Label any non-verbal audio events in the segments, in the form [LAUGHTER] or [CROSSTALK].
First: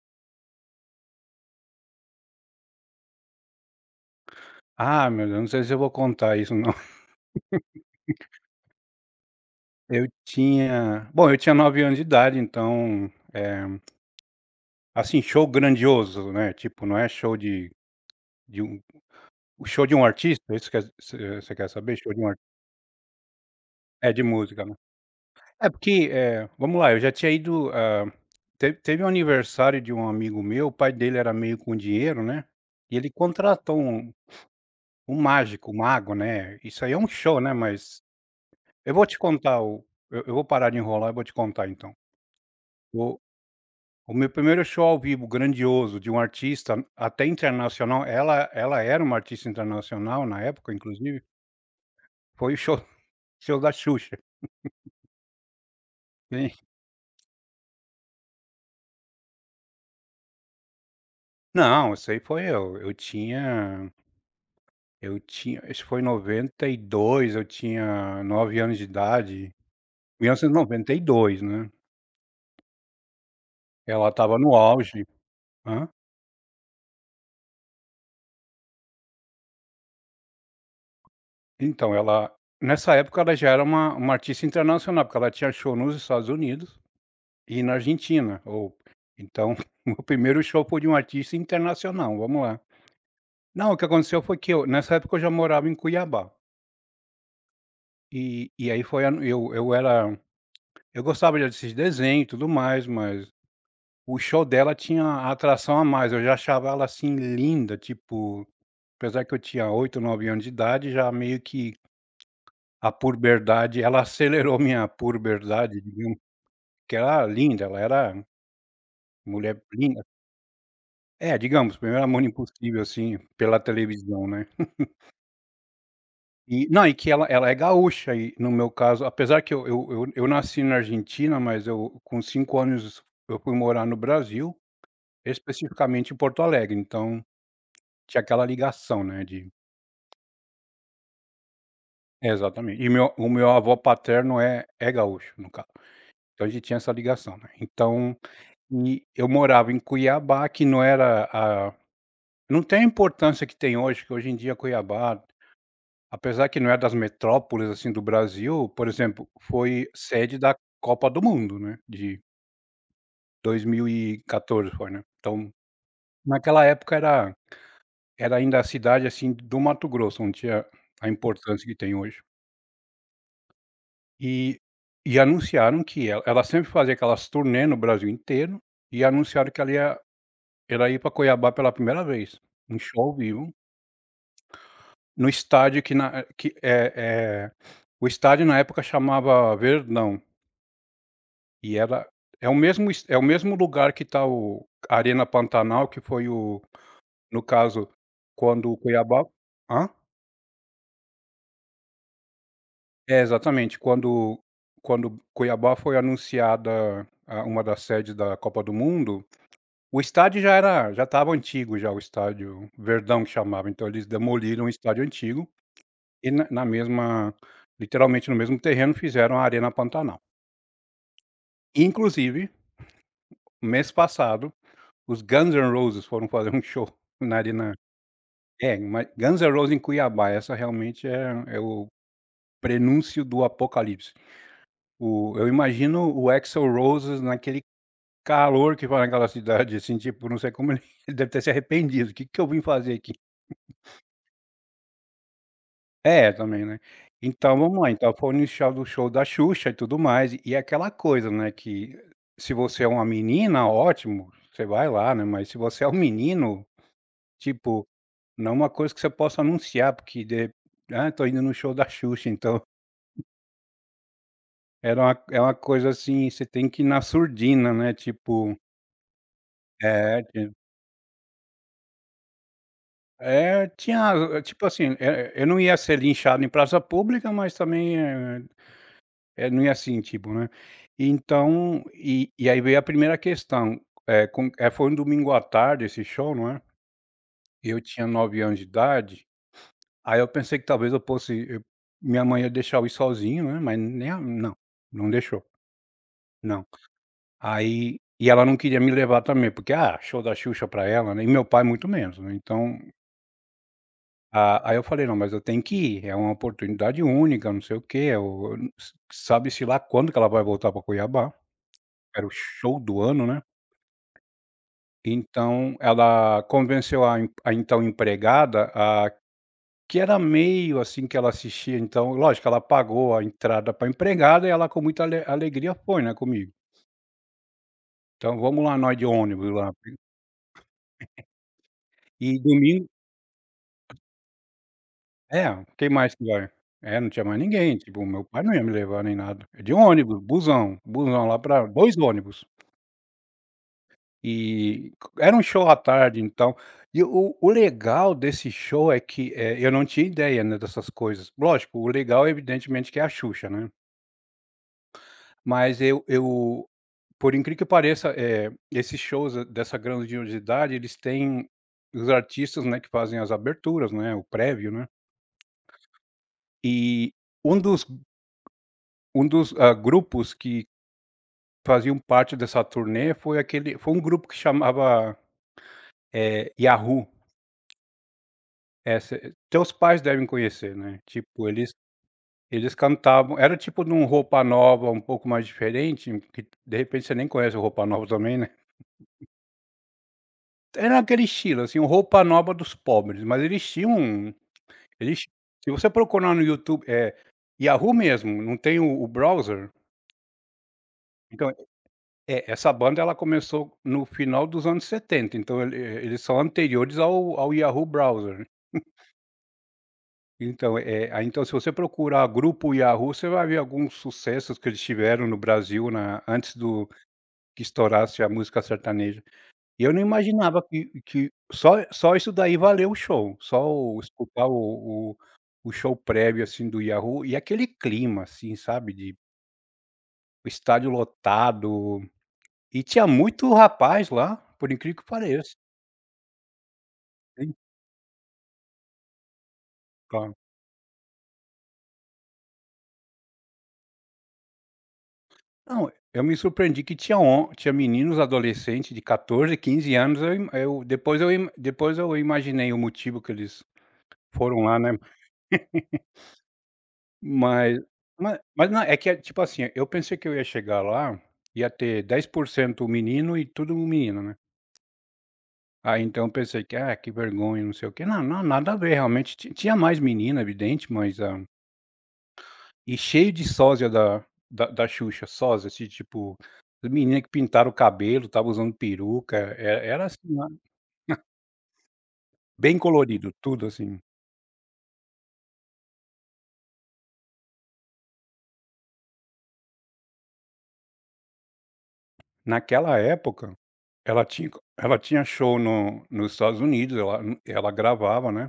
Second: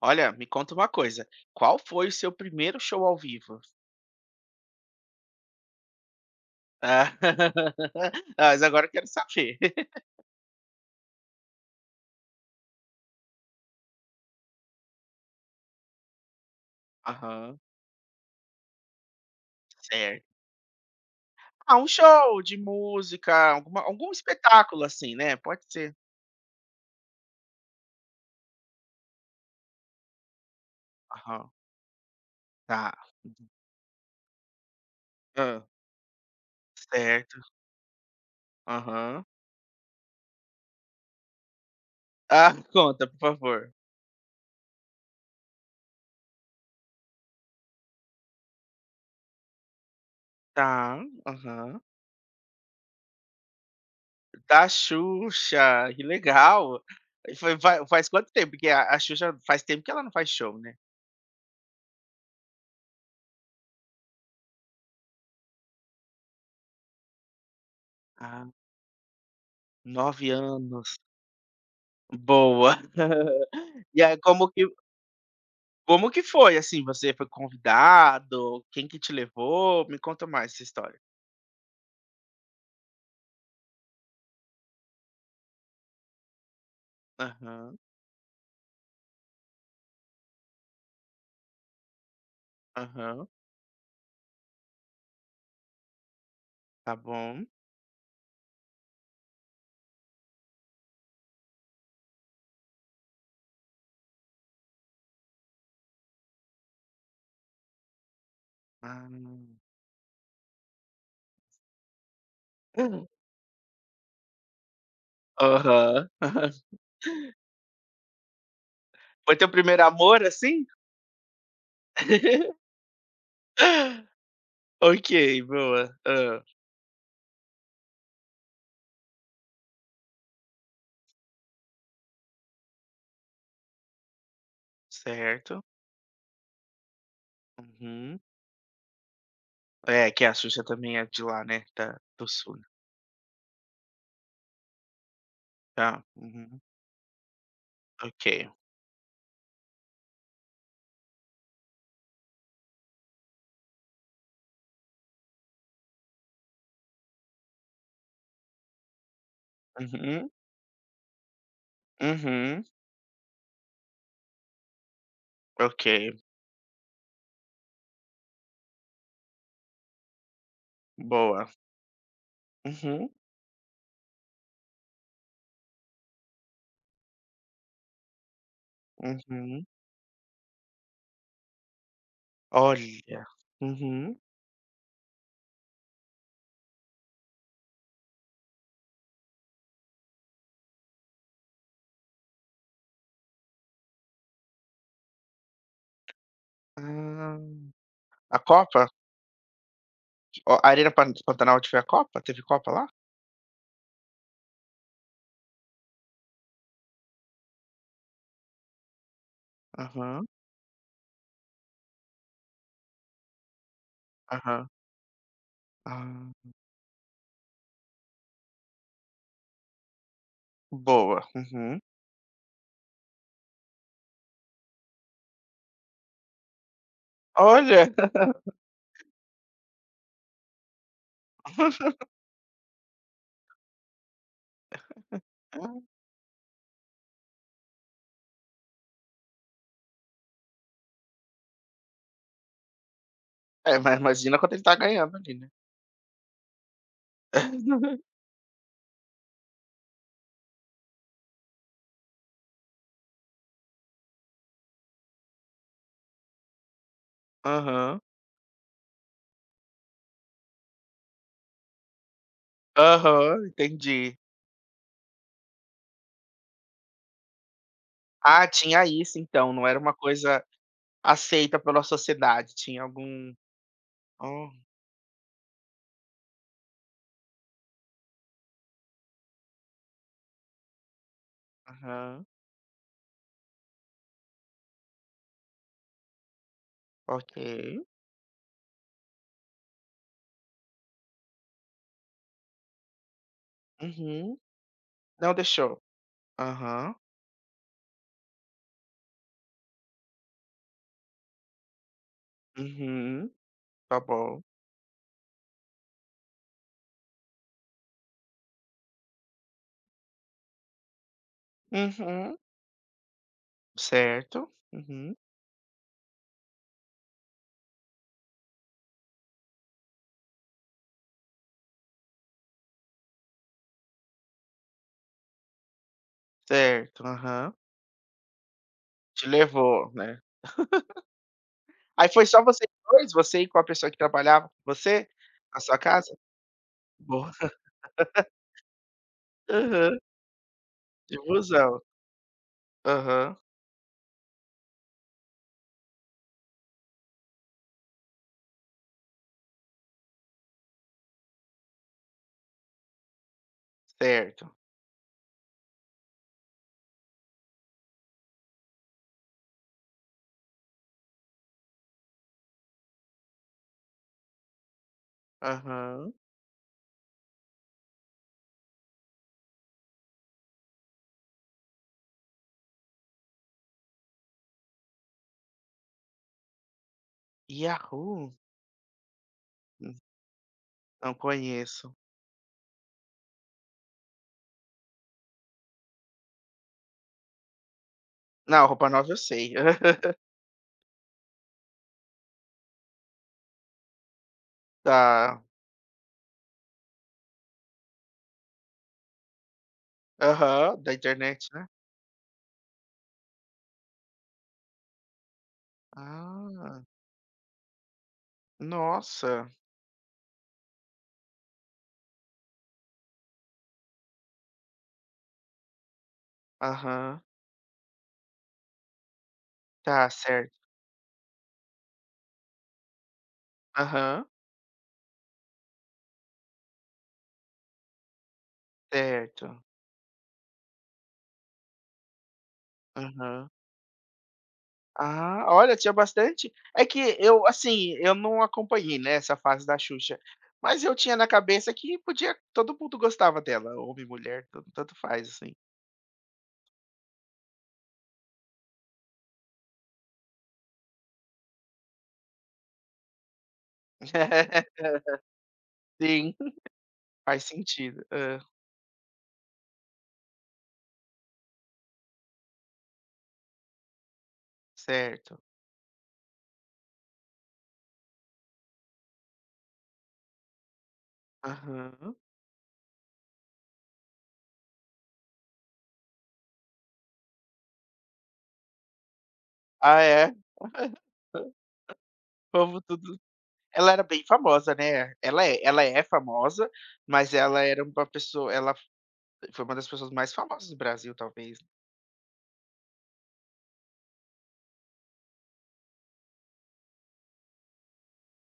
Olha, me conta uma coisa, qual foi o seu primeiro show ao vivo? Ah, meu Deus, não sei se eu vou contar isso não. [LAUGHS] Ah, [LAUGHS] ah, mas agora eu quero saber. Eu [LAUGHS] tinha bom, eu tinha 9 anos de idade, então, eh, assim, show grandioso, né, tipo, não é show Aham, de de um o show de um certo. artista, é isso que você quer Ah, um saber? Show de um show artista. de música, algum É, de música, né. espetáculo assim, né, pode É ser. porque, vamos lá, eu já tinha ido, teve um aniversário de um amigo meu, o pai dele era Aham, meio com dinheiro, né, e tá. ele contratou um Ah, mágico, um mago, né, isso aí é um certo. show, né, mas eu vou te Aham. contar o eu vou parar de enrolar e vou te contar então. Ah, [LAUGHS] conta, por O favor. O meu primeiro show ao vivo grandioso de um artista até internacional, ela era uma artista internacional na época Tá, inclusive, aham. foi o show [LAUGHS] show da Xuxa. Da Xuxa, que Sim. legal. E foi vai faz quanto tempo que a Xuxa faz tempo que ela não faz show, né? Não, isso foi em 92, eu tinha Ah, 9 anos de idade, 9 mil novecentos e noventa anos. e dois, né. Boa. [LAUGHS] E Ela aí estava no auge. Hã? como que foi, assim, você foi convidado? Quem que te levou? Me conta mais essa história. Então ela nessa época ela já era uma artista internacional, porque ela tinha show nos Estados Unidos e na Aham, Argentina, ou então [LAUGHS] o primeiro show foi de um artista internacional, vamos lá. aham, Não, o que aconteceu foi que eu nessa época eu já morava em Cuiabá, tá bom. e aí foi a eu era eu gostava já desses desenho e tudo mais, mas o show dela tinha a atração a mais, eu já achava ela, assim, linda, tipo, Ah. apesar que eu tinha 8, 9 anos de idade, já meio que a Hum, puberdade ela acelerou minha puberdade, aham. digamos, [LAUGHS] porque ela era linda, ela era Foi teu mulher primeiro linda. amor, assim? É, digamos, Primeiro Amor [LAUGHS] Impossível, assim, pela televisão, né. Ok, boa. E não, e que ela é gaúcha e, no meu caso, apesar que eu nasci na Argentina, mas eu com 5 anos eu fui morar no Brasil, Certo. especificamente em Porto Alegre, então Uhum. tinha aquela ligação, né, de É, que a Xuxa também é de lá, né, da do sul, né. exatamente. E meu O meu avô paterno é gaúcho, no caso. Tá. Então a Uhum. gente tinha essa ligação, né. Então, Ok. e eu morava em Cuiabá, que não tem a importância que tem hoje, que hoje em dia Cuiabá apesar que não é das metrópoles, assim, do Brasil, por exemplo, foi Uhum, sede da Copa do Mundo, né, de uhum. 2014 foi, né. Então, Ok, naquela época era ainda a cidade, assim, do Mato Grosso, não tinha a boa. importância que tem hoje. Uhum, E anunciaram que ela sempre fazia aquelas turnê no Brasil inteiro, e anunciaram que uhum. Ela ia pra Cuiabá pela primeira vez, um show ao Olha. vivo, Uhum. no estádio que na que, eh eh, o estádio na época chamava Verdão. E ela É o mesmo es é o mesmo lugar que está o Arena Pantanal, que foi o Ah, no caso, a quando o Copa? Cuiabá hã? Ó, a Arena Pan Pantanal teve a Copa? Teve Copa lá? É, exatamente. Quando Cuiabá foi anunciada a uma das sedes da Copa do Mundo, o Aham, estádio já estava antigo já, o estádio Verdão que chamava, então eles demoliram aham. o estádio antigo Ah, e na na mesma literalmente no mesmo terreno fizeram a Arena Pantanal. boa. Uhum. Inclusive, mês passado, os Guns N' Roses foram fazer um show na Arena. Olha! É, mas Guns N' Roses em Cuiabá, essa realmente é o prenúncio do apocalipse. O Eu [LAUGHS] imagino o Axl Rose naquele calor que vai naquela cidade, assim, tipo, não sei como ele [LAUGHS] ele deve ter se arrependido, o "Que que eu vim fazer aqui?". É, mas imagina quando ele tá ganhando ali, né. É, também, né. Então vamos lá, [LAUGHS] então foi o inicial do show da Xuxa e tudo mais, e é aquela coisa, né, que se você é uma menina, ótimo, você vai lá, né, mas se você é um menino, tipo, Aham, não é uma coisa que você possa anunciar, porque de "Ah, tô indo no show da Xuxa, então". aham, entendi. Era uma É uma coisa assim, você tem que ir na surdina, né, Ah, tipo tinha isso então, não era uma é, coisa ti aceita pela sociedade, tinha algum é, tinha oh, tipo assim, eu não ia ser linchado em praça pública, mas também, não ia assim, tipo, né. Então, aham, e aí veio a primeira questão, foi um domingo à tarde esse show, não é, ok. eu tinha 9 anos de idade, aí eu pensei que talvez eu fosse eu minha mãe ia deixar eu ir sozinho, né, mas nem a Uhum. não, não Não deixou, deixou. não. Aham, Aí ela não queria me levar também, porque, ah, show da Xuxa pra ela, né, e meu pai muito menos, né, então, uhum, tá bom. a aí eu falei: "Não, mas eu tenho que ir, é uma oportunidade única, não sei o quê, eu sabe-se lá quando que ela vai voltar pra Cuiabá", era o Uhum, show do ano, né. certo. Uhum. Então ela convenceu a então empregada, a que era meio assim que ela assistia, então lógico, ela pagou a entrada pra empregada e ela com muita alegria foi, né, comigo. Certo, aham. Então vamos lá nós de Te ônibus lá, levou, né. Aí foi e só vocês domingo dois. Você e com a pessoa que trabalhava com você, na é, sua quem casa? mais que vai? É, não tinha Boa. mais [LAUGHS] ninguém, tipo, meu pai não ia me levar nem nada. É, de Aham. ônibus, busão, De busão lá pra busão. 2 ônibus. Aham. E era um show à tarde, então o legal desse show é que, eu não tinha ideia, né, dessas coisas. Lógico, o legal evidentemente que é a Xuxa, né. Certo. Mas eu por incrível que pareça, esses shows, dessa grandiosidade, eles têm os artistas, né, que fazem as aberturas, né, o prévio, né. Aham. E um dos um dos, grupos que faziam parte dessa turnê foi aquele foi um grupo que chamava, Yahoo. Yahoo? Eh, Teus Hum, pais devem conhecer, né, não tipo conheço. eles cantavam era tipo de um Roupa Nova um pouco mais diferente, que de repente você nem conhece o Roupa Nova também, né. Não, roupa nova eu sei. [LAUGHS] Era aquele estilo, assim, o Roupa Nova dos pobres, mas eles tinham um, eles Tá. se você procurar no YouTube, Yahoo mesmo, não tem o browser, Aham, da internet, então, né. Essa banda ela começou no final dos anos 70, então eles são Ah, anteriores ao Yahoo browser, né? nossa. Então, é, aí então se você procurar grupo Yahoo, você vai ver alguns sucessos que eles tiveram no Brasil na antes do Aham. que estourasse a música sertaneja. E eu não Tá, certo. imaginava que só isso daí valeu o show, só o Aham. escutar o o show prévio, assim, do Yahoo e aquele clima, assim, sabe, de Certo. estádio lotado, e tinha Aham. muito rapaz lá, por incrível que Ah, pareça. olha, tinha bastante. É que eu, Sim, assim, eu não acompanhei, né, essa fase da Xuxa, mas eu tinha na cabeça que podia todo mundo gostava dela, homem, mulher, tanto faz, assim. não, eu me surpreendi que tinha hom tinha meninos adolescentes de 14, 15 anos, eu im eu depois eu im depois eu imaginei o motivo que eles foram [LAUGHS] lá, né, Sim, faz mas sentido. Ma mas não, é que é tipo assim, eu pensei que eu ia chegar lá, ia ter 10% menino e tudo menino, né. Certo. Aí então eu pensei que: "Ah, que vergonha, não sei o quê". Não, não, nada a ver, realmente ti tinha mais menina, evidente, mas, ah. Aham. E cheio de sósia da da Xuxa, sósia, assim, tipo, menina que pintaram o cabelo, tava usando peruca, Ah, era é? assim, a bem Como tudo colorido, tudo ela assim. era bem famosa, né? Ela é famosa, mas ela era uma pessoa ela foi uma das pessoas mais famosas do Brasil, talvez. Naquela época, ela tinha ela tinha show no nos Estados Unidos, ela gravava, né.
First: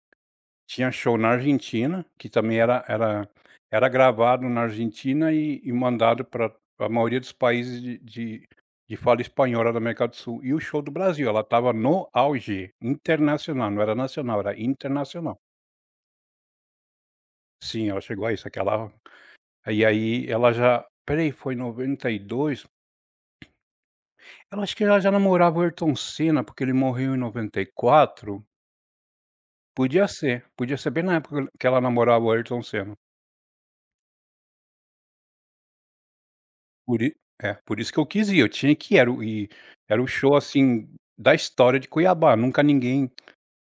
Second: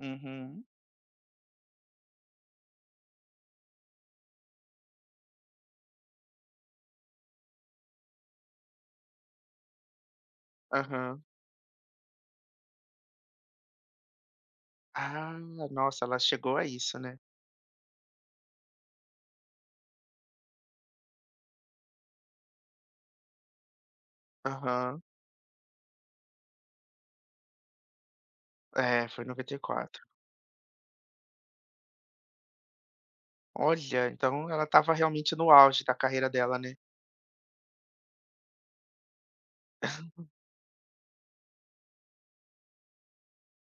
Uhum. Tinha show na Argentina, que também era era gravado na Argentina e mandado para a maioria dos países de de fala espanhola da América do Sul. E o show do Aham. Brasil, ela estava no auge, internacional, não era nacional, era internacional. Ah, nossa, ela chegou a isso, né? Sim, ela chegou a isso, aquela e aí ela já, espera aí, foi em 92. Ela acho que ela Aham. já namorava o Ayrton Senna, porque ele morreu em 94. É, foi em 94. Podia ser bem na época que ela namorava o Ayrton Senna. Olha, então ela estava realmente no auge da carreira dela, né. Por i é, por isso que eu quis ir, eu tinha que ir, era o show, assim, da história de Cuiabá, nunca ninguém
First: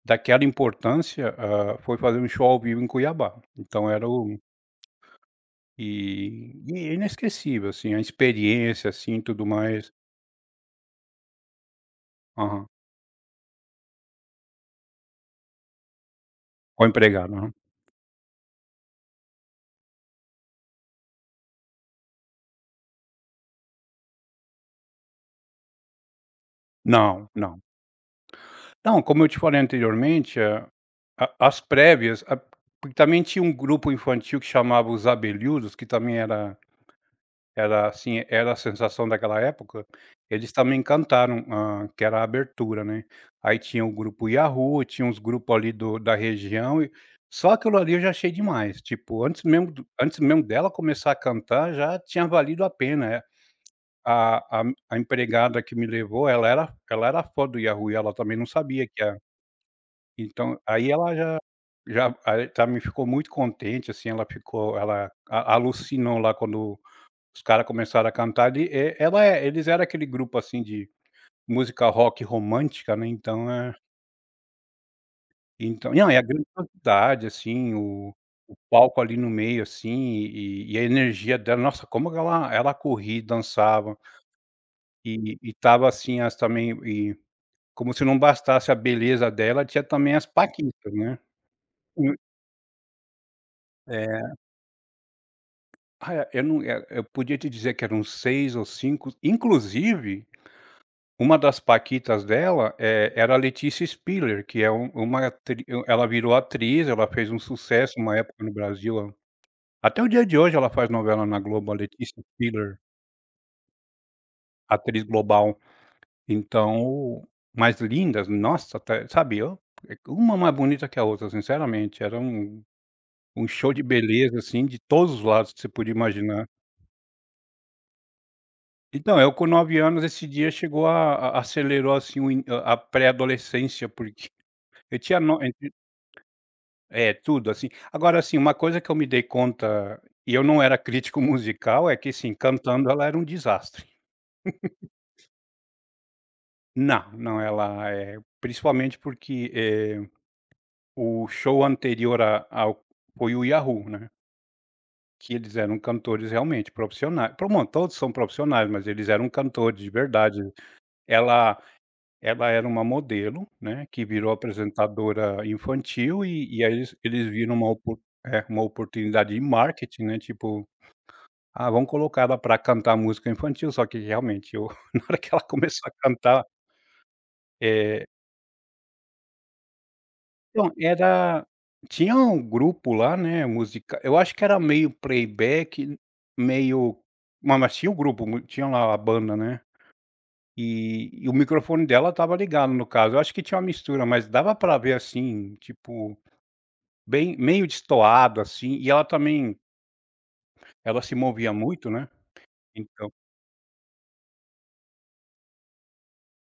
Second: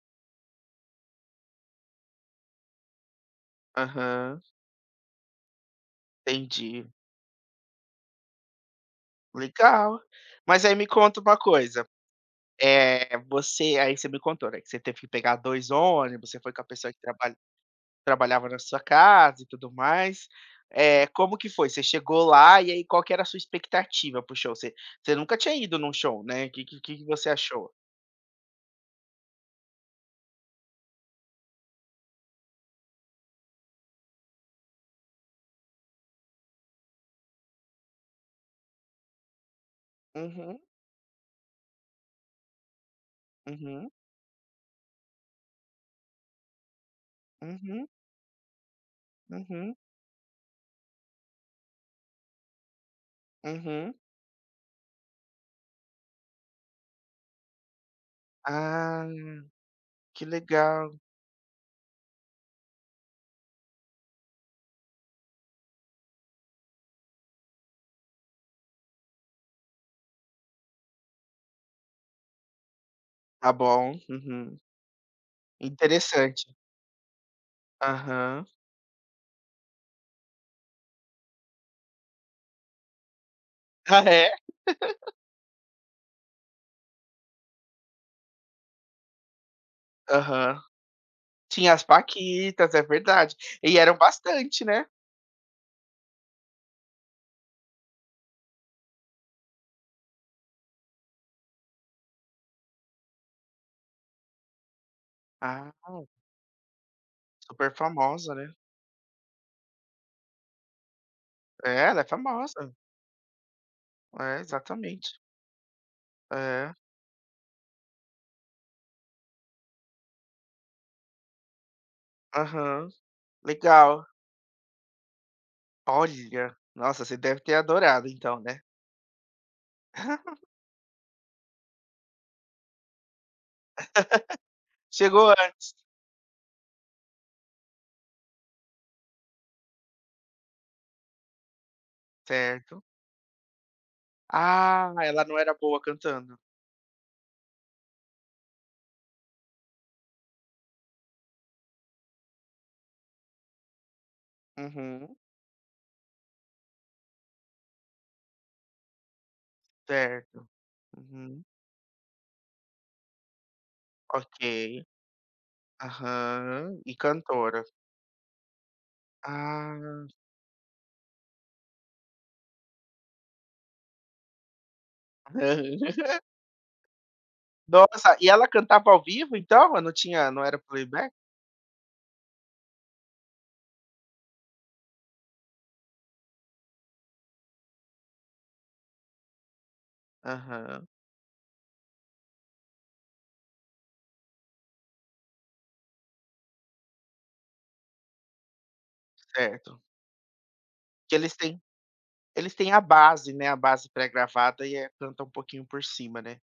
daquela importância, foi fazer um show ao vivo em Cuiabá, então era o, Aham, e entendi. é inesquecível, assim, a experiência, assim, tudo mais. Legal. Mas aí me conta uma coisa, Aham. é, você aí você me contou, né, que você teve que pegar 2 ônibus, você foi com a Com o pessoa que traba empregado, aham. trabalhava na sua casa e tudo mais. É, como que foi? Você chegou lá e aí qual que era a sua expectativa para show? Você nunca tinha ido num show, né. O que que você Não, não. achou? Não, como eu te falei anteriormente, a as prévias, a porque também tinha um grupo infantil que chamava Os Abelhudos, que também era. Era assim, era a sensação daquela época, eles Uhum, também cantaram, que era a abertura, né. Aí tinha uhum, o grupo Yahoo, tinha uns grupos ali do da região e só aquilo uhum, ali eu já achei demais, tipo, uhum, antes mesmo dela começar a cantar, já tinha valido a pena, uhum. a a a empregada que me levou, ela era fã do Yahoo e ela também não sabia que Ah, a que então, aí legal. ela já já aí tá, me ficou muito contente, assim, ela ficou ela a alucinou lá quando os cara começaram a cantar de e ela é eles era aquele grupo, assim, de música rock romântica, né, então Tá é bom, uhum. então não, é a Interessante. grandiosidade, assim, o Aham. o palco ali no meio, assim, e a energia dela, nossa, como ela corria e dançava, Ah, é? E estava assim, as também e como se não bastasse a beleza dela, tinha também as Aham. paquitas, né. Tinha as Hum, Paquitas, é verdade. E eram é, bastante, né. ah, eu não, eh, eu podia te dizer que eram 6 ou 5 inclusive. Uma das paquitas dela, era a Letícia Spiller, que é Ah, ela virou atriz, ela fez um super sucesso uma famosa, época no né. Brasil, até o dia de hoje ela faz novela na Globo, a É, ela é Letícia famosa. Spiller, É, atriz exatamente. global. É. Então mas lindas, nossa, até sabe, eu uma mais bonita que a outra, sinceramente, era Aham. um show de Legal. beleza, assim, de todos os lados que você podia imaginar. Olha, nossa, você deve ter adorado então, né. Então, eu com 9 anos, esse [LAUGHS] dia chegou a acelerou, assim, o in a pré-adolescência, porque eu tinha Chegou no. antes. É, tudo assim. Agora assim, uma coisa que eu me dei conta, e eu não era crítico [LAUGHS] musical, é que assim, Certo. cantando ela era um desastre. Ah, ela não era boa cantando. Não, não, ela é principalmente porque, o show anterior a ao foi o Yahoo, né, Uhum. que eles eram cantores realmente profissionais, pro bom, todos são profissionais, mas eles eram cantores de verdade. Certo. Uhum. Ela ela era uma modelo, né, que virou Ok. apresentadora infantil e aí Aham. E eles viram cantora. uma opor é, uma oportunidade de marketing, Ah. né, tipo. Ah, vamos colocar ela pra cantar música infantil, só que realmente eu [LAUGHS] na hora que ela começou a [LAUGHS] cantar, eh, Nossa, e ela cantava ao vivo então? Não tinha não era então playback? era tinha um grupo lá, né, música eu acho que era meio playback, meio ma mas tinha o grupo, mu tinha lá a banda, né, Aham, e o microfone dela estava ligado no caso, eu acho que tinha uma mistura, mas dava pra ver, assim, tipo, bem meio destoado, assim, e ela também certo. ela Que se movia muito, né, eles têm a então. base, né, a base pré-gravada e, canta um pouquinho por cima, né.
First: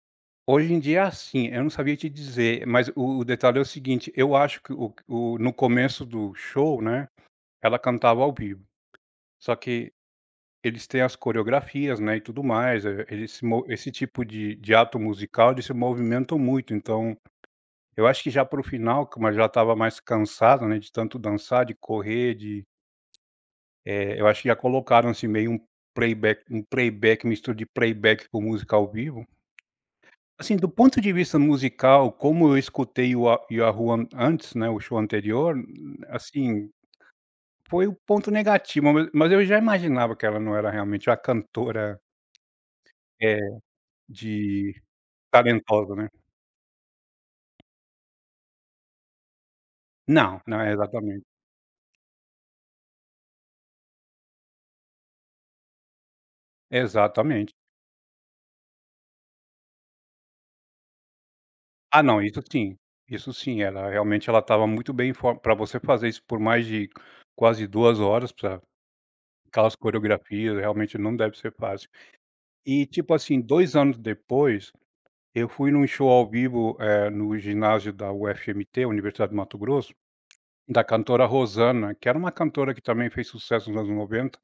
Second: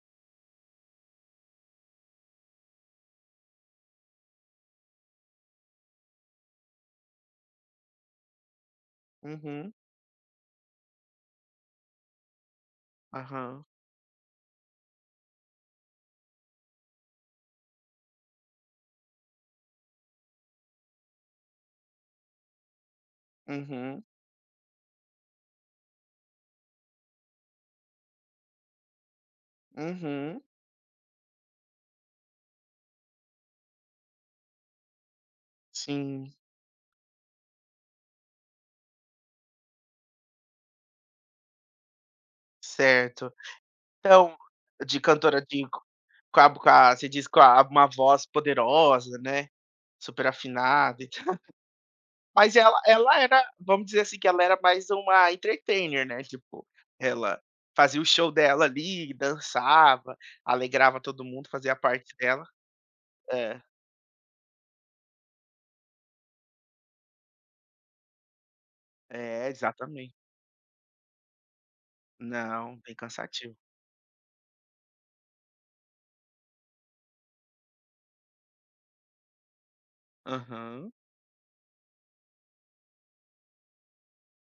Hoje em dia é assim, eu não sabia te dizer, mas o detalhe é o seguinte, eu acho que o no começo do show, né, ela cantava ao vivo, só Uhum, que eles têm as coreografias, né, e tudo mais, eles se mo aham. esse tipo de ato musical, eles se movimentam muito, então, eu acho que já para o final, como ela já estava mais cansada, né, de tanto dançar, de correr, de, Uhum, eu acho que já colocaram assim meio um playback, mistura de playback com música ao vivo. uhum. Assim, do ponto de vista musical, como eu escutei o a Yahoo an antes, né, o show anterior, Sim, assim, foi o ponto negativo, ma mas eu já imaginava que ela não era realmente a cantora, certo. eh, Então, de de cantora de co talentosa, né. Com a você diz com a uma voz poderosa, né, super Não, não, afinada. exatamente, Mas ela era, vamos dizer assim, que ela era mais uma entertainer, né, tipo, ela exatamente. fazia o show dela ali, dançava, alegrava todo mundo, fazia a Ah parte não, isso dela. sim, isso É, sim, ela realmente ela estava muito bem em for pra você fazer isso por mais de quase 2 horas pra é, aquelas exatamente. coreografias, realmente não deve ser fácil. Não, E bem tipo assim, cansativo. 2 anos depois eu fui num show ao vivo, no ginásio da UFMT, Universidade de Mato Grosso, da Aham, cantora Rosana, que era uma cantora que também fez sucesso nos anos 90,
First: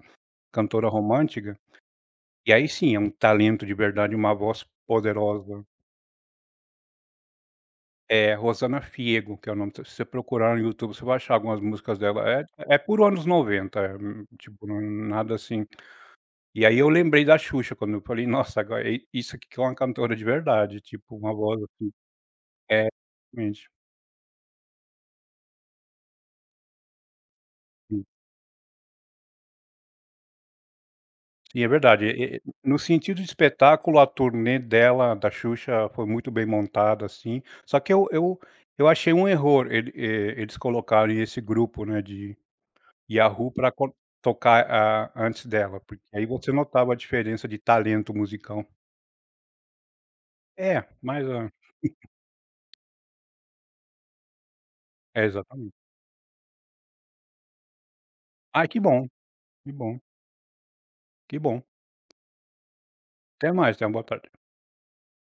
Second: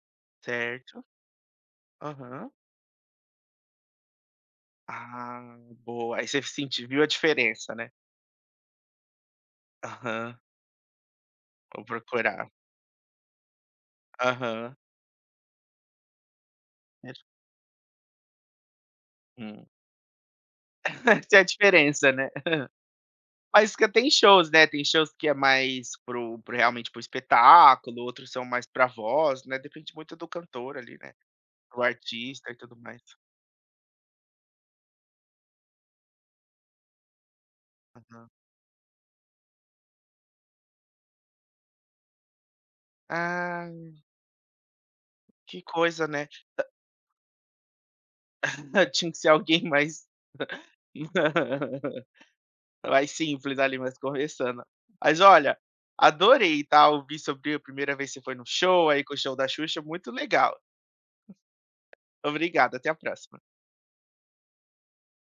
cantora certo. romântica, Aham. e aí sim, é um talento de verdade, uma voz Ah, poderosa. boa. Aí você sentiu viu a diferença, né. É Rosana Fiego, que é o nome, se você Aham, procurar no YouTube, você vai achar algumas vou músicas dela, procurar. é puro anos 90, tipo, Aham. não nada assim. E aí eu É, lembrei da Xuxa quando eu falei: "Nossa, agora i isso aqui que é hum. uma cantora de verdade", [LAUGHS] tipo, uma Essa é a voz assim diferença, né. é, mente. Mas que tem shows, né, tem shows que é mais pro o realmente pro espetáculo, outros são mais para voz, né, depende muito do cantor ali, né, Sim, é do verdade. E artista e tudo no mais. sentido de espetáculo, a turnê dela, da Xuxa, foi muito bem montada, assim. Só que eu Aham. eu eu achei um erro eles colocarem esse grupo, né, de Yahoo Ah, para tocar a antes que dela, porque coisa, aí né. você notava a diferença de talento musical. [LAUGHS] Tinha que ser alguém mais É, mas a [LAUGHS] mais simples ali, mais conversando. Mas é, olha, exatamente. adorei, tá, ouvir sobre a primeira vez que você foi no Ai, que show, aí bom, com o show da que Xuxa, bom, muito legal. que bom. Obrigado, até a próxima. Até mais, tenha uma boa tarde.